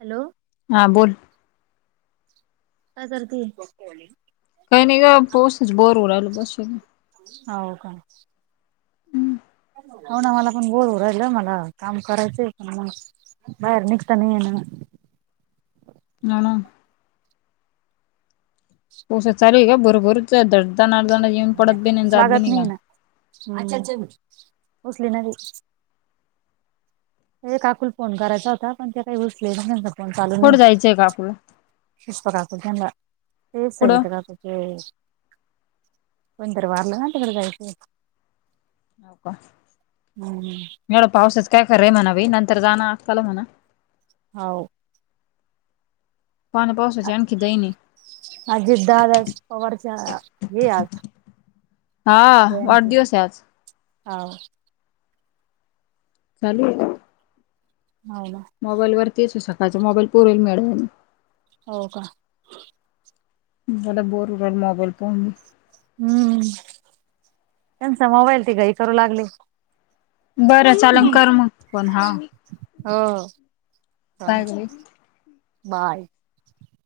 Hello. हा बोल. काय करती? काय नाही ग पोसाच बोर होऊ राहिल बसून. हाव का? [unintelligible] हाव ना मला पण बोर होऊ राहिल मला काम करायचंय पण मग बार निघता नाय ये ना. [unintelligible] पाऊस चालू आहे का बरोबरच आहे दना दन येऊन पडत बीन जात बी नाय. अच्छा अच्छा अच्छा पोचले ना? ते काकुल फोन करायचा होता पण ते काय उचलिना त्यांचा फोन चालू नाय. कुठं जायचंय का आपलं कीस्ता राहतो त्यांना कुठं हो तेच [inaudible] कोण तर वारलं ना तिकड जायचय. हाव का हम्म एवढ्या पावसाच काय खरय म्हणा बाई नंतर जा ना अक्काला म्हणा. हाव. पाना पावची आणखी दैनी. अजित दाद पवारच्या हे हाय आज. हा वाढदिवस हाय आज. हाव. चालू ए? हाव ना. मोबाईलवरती येतो सकाळचं मोबाईल पुरीला हो का? मला बोर होऊ राहील मोबाईल पाऊण. हम्म त्यांचा मोबाईल ते काय करू लागले? बरं [inaudible] चालन कर मग पण हा हो का काय ग बाई? बाय.